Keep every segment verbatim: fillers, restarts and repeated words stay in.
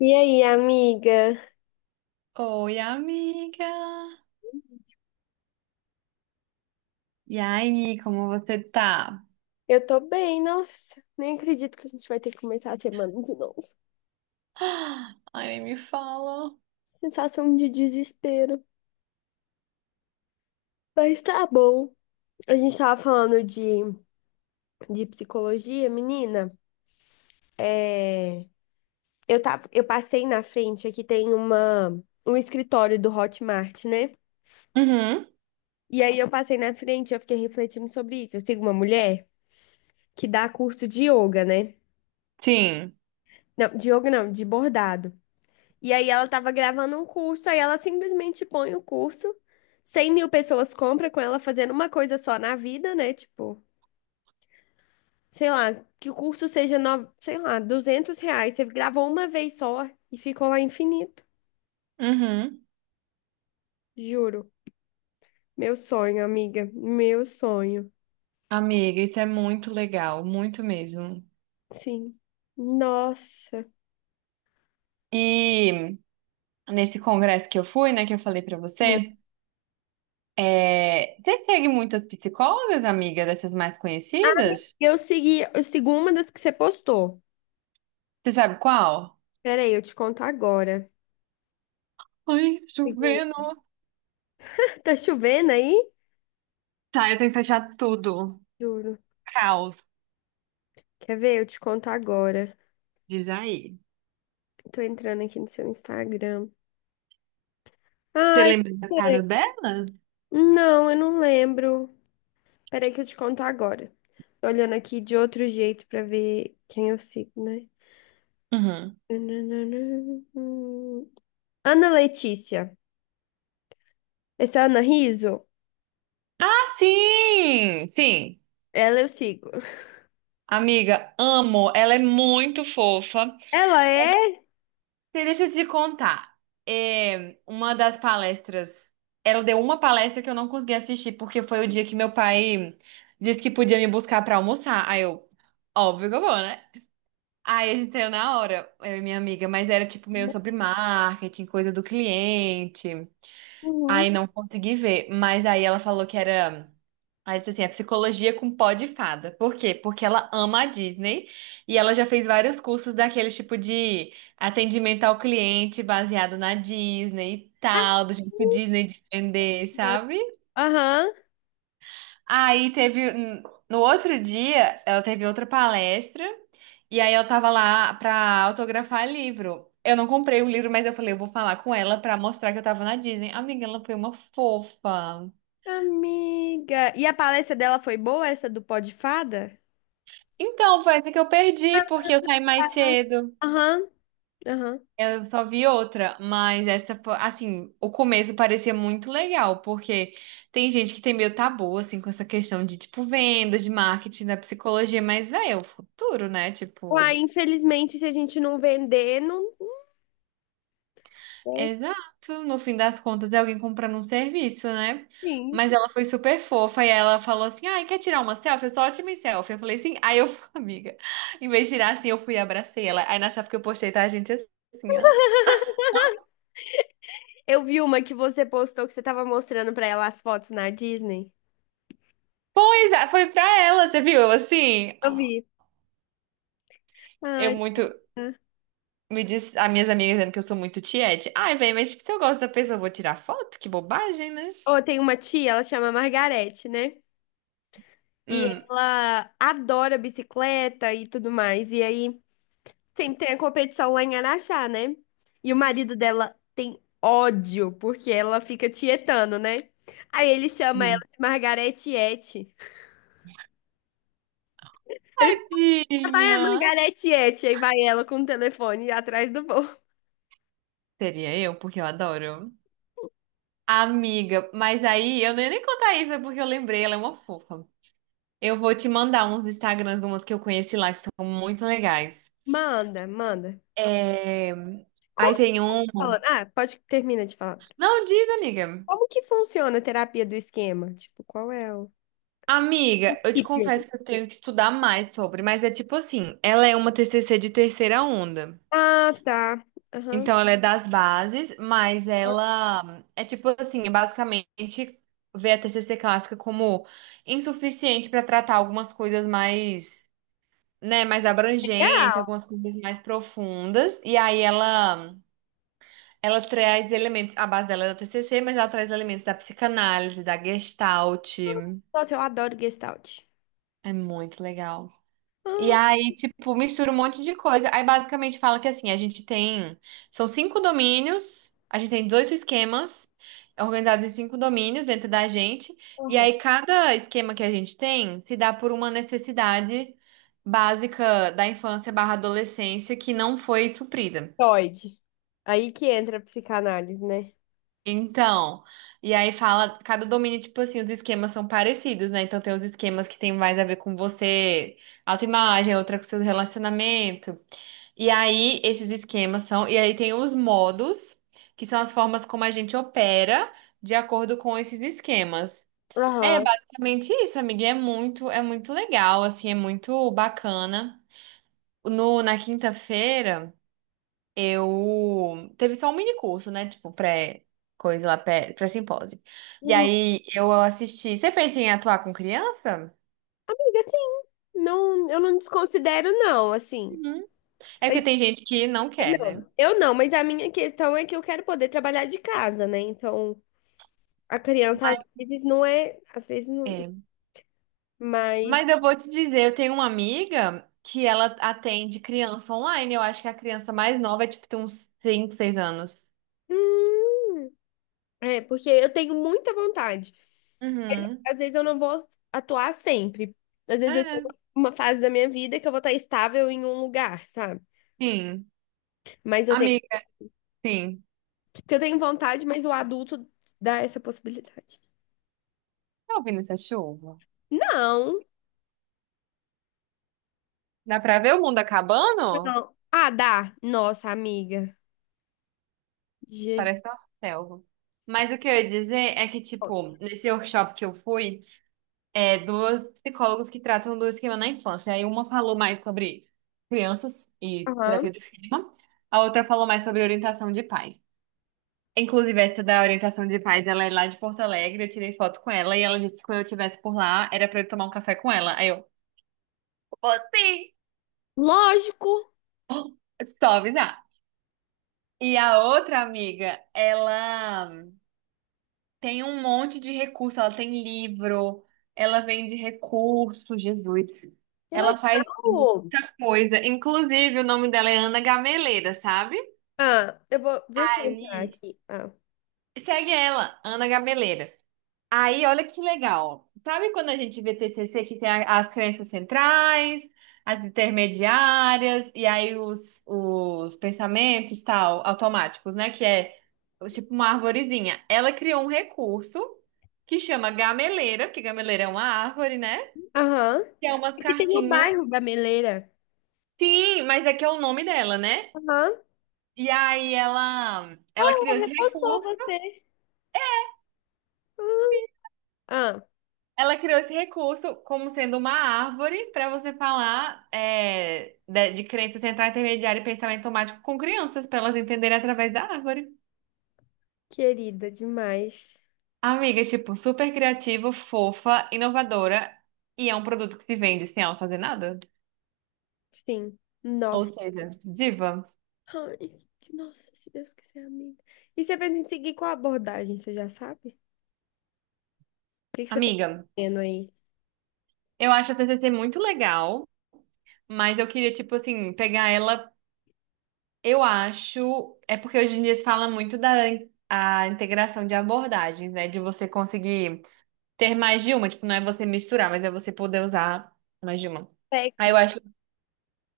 E aí, amiga? Oi, amiga! E aí, como você tá? Eu tô bem, nossa. Nem acredito que a gente vai ter que começar a semana de novo. Ah, ai, nem me fala. Sensação de desespero. Mas tá bom. A gente tava falando de, de psicologia, menina. É, eu tava, eu passei na frente, aqui tem uma, um escritório do Hotmart, né? Uhum, E aí eu passei na frente, eu fiquei refletindo sobre isso. Eu sigo uma mulher que dá curso de yoga, né? sim. Não, de yoga não, de bordado. E aí ela tava gravando um curso, aí ela simplesmente põe o curso, cem mil pessoas compram com ela fazendo uma coisa só na vida, né? Tipo, sei lá, que o curso seja, no... sei lá, duzentos reais. Você gravou uma vez só e ficou lá infinito, Uhum. juro. Meu sonho, amiga, meu sonho. Amiga, isso é muito legal, muito mesmo. Sim. Nossa. E nesse congresso que eu fui, né, que eu falei pra Hum. você, é... você segue muitas psicólogas, amiga, dessas mais conhecidas? Eu segui, eu sigo uma das que você postou. Você sabe qual? Peraí, eu te conto agora. Ai, Sigo- chovendo. Tá chovendo aí? Tá, eu tenho que fechar tudo. Juro. Caos, Quer ver? Eu te conto agora. diz aí. Tô entrando aqui no seu Instagram. Você Ai, lembra da é. cara dela? Não, eu não lembro. Peraí que eu te conto agora. Tô olhando aqui de outro jeito pra ver quem eu sigo, né? Uhum. Ana Letícia. Essa é a Ana Riso? Ah, sim! Sim. Ela eu sigo. Amiga, amo. Ela é muito fofa. Ela é? E deixa eu te contar. É, uma das palestras. Ela deu uma palestra que eu não consegui assistir, porque foi o dia que meu pai disse que podia me buscar pra almoçar. Aí eu, óbvio que eu vou, né? Aí a gente saiu na hora, eu e minha amiga, mas era tipo meio sobre marketing, coisa do cliente. Uhum. Aí não consegui ver. Mas aí ela falou que era. Aí disse assim, é psicologia com pó de fada. Por quê? Porque ela ama a Disney e ela já fez vários cursos daquele tipo de atendimento ao cliente baseado na Disney e tal, do jeito Disney de vender, sabe? Aham. Aí teve, hum, no outro dia, ela teve outra palestra e aí eu tava lá pra autografar livro. Eu não comprei o livro, mas eu falei, eu vou falar com ela pra mostrar que eu tava na Disney. Amiga, ela foi uma fofa. Amiga, e a palestra dela foi boa, essa do Pó de Fada? Então, foi essa que eu perdi, porque eu saí mais cedo. Aham, aham. Eu só vi outra, mas essa, fo- assim, o começo parecia muito legal, porque tem gente que tem meio tabu, assim, com essa questão de, tipo, vendas, de marketing, da psicologia, mas, velho, é o futuro, né? Uai, Tipo, infelizmente, se a gente não vender, não. É, exato, no fim das contas é alguém comprando um serviço, né? sim. Mas ela foi super fofa e ela falou assim: ai, quer tirar uma selfie? Eu sou ótima em selfie. Eu falei assim: aí eu, amiga, em vez de tirar assim, eu fui e abracei ela. Aí na selfie que eu postei, tá, gente, assim, ó. Eu vi uma que você postou que você tava mostrando pra ela as fotos na Disney. Pois é, foi pra ela, você viu? Eu, assim. Eu vi. Eu Ai, muito. tá. Me diz, as minhas amigas dizendo que eu sou muito tiete. Ai, velho, mas tipo, se eu gosto da pessoa, eu vou tirar foto? Que bobagem, né? Ó, tem uma tia, ela chama Margarete, né? E Hum. ela adora bicicleta e tudo mais. E aí sempre tem a competição lá em Araxá, né? E o marido dela tem ódio porque ela fica tietando, né? Aí ele chama ela Sim. de Margarete Ete. Ele fala, vai Tadinha. a Margarete Ete. Aí vai ela com o telefone atrás do voo. Seria eu, porque eu adoro. Amiga, mas aí eu não ia nem contar isso, é porque eu lembrei, ela é uma fofa. Eu vou te mandar uns Instagrams de umas que eu conheci lá, que são muito legais. Manda, manda. É... Aí Como tem um. falando. Ah, pode termina de falar. Não, diz, amiga. Como que funciona a terapia do esquema? Tipo, qual é o. Amiga, eu te Hipio. confesso que eu tenho que estudar mais sobre, mas é tipo assim, ela é uma T C C de terceira onda. Ah, tá. Aham. Então, ela é das bases, mas ela é tipo assim, é basicamente vê a T C C clássica como insuficiente para tratar algumas coisas mais, né, mais abrangentes, Legal. algumas coisas mais profundas. E aí ela ela traz elementos, a base dela é da T C C, mas ela traz elementos da psicanálise, da Gestalt. Nossa, eu adoro Gestalt. É muito legal. E Ah, aí, tipo, mistura um monte de coisa. Aí basicamente fala que assim, a gente tem. São cinco domínios, a gente tem dezoito esquemas organizados em cinco domínios dentro da gente. E aham. aí, cada esquema que a gente tem se dá por uma necessidade básica da infância barra adolescência que não foi suprida. Freud. Aí que entra a psicanálise, né? Então, e aí fala, cada domínio, tipo assim, os esquemas são parecidos, né? Então tem os esquemas que tem mais a ver com você, autoimagem, outra com seu relacionamento. E aí, esses esquemas são. E aí, tem os modos, que são as formas como a gente opera de acordo com esses esquemas. É Aham. basicamente isso, amiga. E é muito, é muito legal, assim, é muito bacana. No, na quinta-feira, eu. Teve só um mini curso, né? Tipo, pré. Coisa lá, pré- pré-simpósio. E Hum, aí, eu assisti. Você pensa em atuar com criança? amiga, sim. Não, eu não desconsidero, não, assim. Uhum. É porque Mas, tem gente que não é, quer, né? não. Eu não, mas a minha questão é que eu quero poder trabalhar de casa, né? Então, a criança Mas às vezes não é. Às vezes não. é. Mas. Mas eu vou te dizer, eu tenho uma amiga que ela atende criança online. Eu acho que a criança mais nova é tipo tem uns cinco seis anos. Hum, é, porque eu tenho muita vontade. Uhum. Às vezes eu não vou atuar sempre. Às vezes eu estou É, numa fase da minha vida que eu vou estar estável em um lugar, sabe? sim. Mas eu tenho, Amiga, sim. porque eu tenho vontade, mas o adulto dá essa possibilidade. Tá ouvindo essa chuva? Não, Dá pra ver o mundo acabando? não. Ah, dá. Nossa, amiga. Jesus. Parece uma selva. Mas o que eu ia dizer é que, tipo, nesse workshop que eu fui, é duas psicólogas que tratam do esquema na infância. Aí uma falou mais sobre crianças e Aham. terapia do esquema, a outra falou mais sobre orientação de pais. Inclusive, essa da orientação de paz, ela é lá de Porto Alegre, eu tirei foto com ela e ela disse que quando eu estivesse por lá, era pra eu tomar um café com ela. Aí eu, vou sim! Lógico. Só avisar. E a outra amiga, ela tem um monte de recurso, ela tem livro, ela vende recurso, Jesus. Que legal. Ela faz muita coisa. Inclusive, o nome dela é Ana Gameleira, sabe? Ah, eu vou, deixa eu entrar Aí, aqui. Ah. segue ela, Ana Gameleira. Aí, olha que legal. Sabe quando a gente vê T C C que tem a- as crenças centrais, as intermediárias e aí os, os pensamentos tal, automáticos, né? Que é tipo uma arvorezinha. Ela criou um recurso que chama gameleira, porque gameleira é uma árvore, né? Aham. Que é umas Aqui tem o cartinhas. bairro Gameleira. Sim, mas é que é o nome dela, né? Aham. E aí ela, Olha, ela criou ela esse repostou recurso. você. Ah. Ela criou esse recurso como sendo uma árvore para você falar é, de, de crença central, intermediária e pensamento automático com crianças, para elas entenderem através da árvore. Querida demais. Amiga, tipo, super criativa, fofa, inovadora e é um produto que se vende sem ela fazer nada. Sim. Ou Nossa. seja, diva. Ai, que- nossa, se Deus quiser, amém. E você pensa em seguir qual abordagem, você já sabe? O que que você tá Amiga, fazendo aí? eu acho a T C C muito legal, mas eu queria, tipo assim, pegar ela. Eu acho. É porque hoje em dia se fala muito da a integração de abordagens, né? De você conseguir ter mais de uma, tipo, não é você misturar, mas é você poder usar mais de uma. Aí eu Aspectos, acho,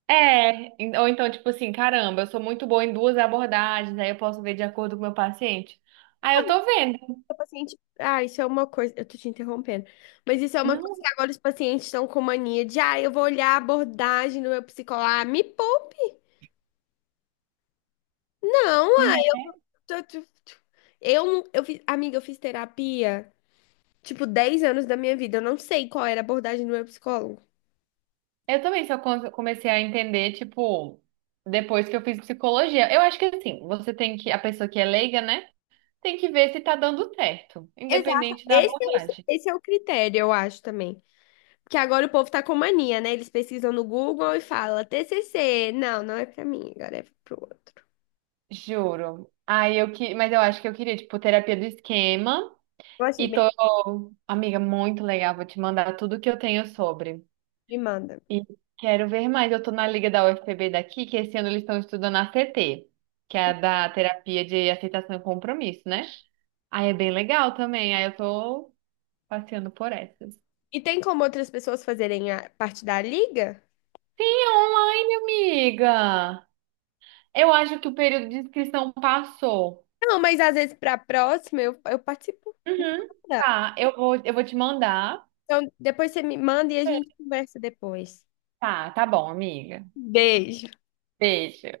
é, en- ou então, tipo assim, caramba, eu sou muito boa em duas abordagens, aí eu posso ver de acordo com o meu paciente. Aí eu tô vendo. o paciente. Ah, isso é uma coisa. Eu tô te interrompendo. Mas isso é uma Não, coisa que agora os pacientes estão com mania de, ah, eu vou olhar a abordagem do meu psicólogo. Ah, me poupe! Não, ah, né? tô- tô- tô- eu, não- eu fiz, amiga, eu fiz terapia, tipo, dez anos da minha vida. Eu não sei qual era a abordagem do meu psicólogo. Eu também só con- comecei a entender, tipo, depois que eu fiz psicologia. Eu acho que assim, você tem que, a pessoa que é leiga, né, tem que ver se tá dando certo, Exato. independente da Esse é o, abordagem. esse é o critério, eu acho também. Porque agora o povo tá com mania, né? Eles pesquisam no Google e falam T C C. Não, não é pra mim, agora é pro outro. Juro. Aí eu que, mas eu acho que eu queria, tipo, terapia do esquema. Eu achei E bem. tô, amiga, muito legal. Vou te mandar tudo que eu tenho sobre. Me manda. E quero ver mais. Eu tô na liga da U F P B daqui, que esse ano eles estão estudando a C T, que é a da terapia de aceitação e compromisso, né? Aí é bem legal também. Aí eu tô passeando por essas. E tem como outras pessoas fazerem a parte da liga? Sim, online, amiga. Eu acho que o período de inscrição passou. Não, mas às vezes para a próxima eu, eu participo. Me Uhum. manda. Tá, eu vou, eu vou te mandar. Então, depois você me manda e a gente conversa depois. Tá, tá bom, amiga. Beijo. Beijo.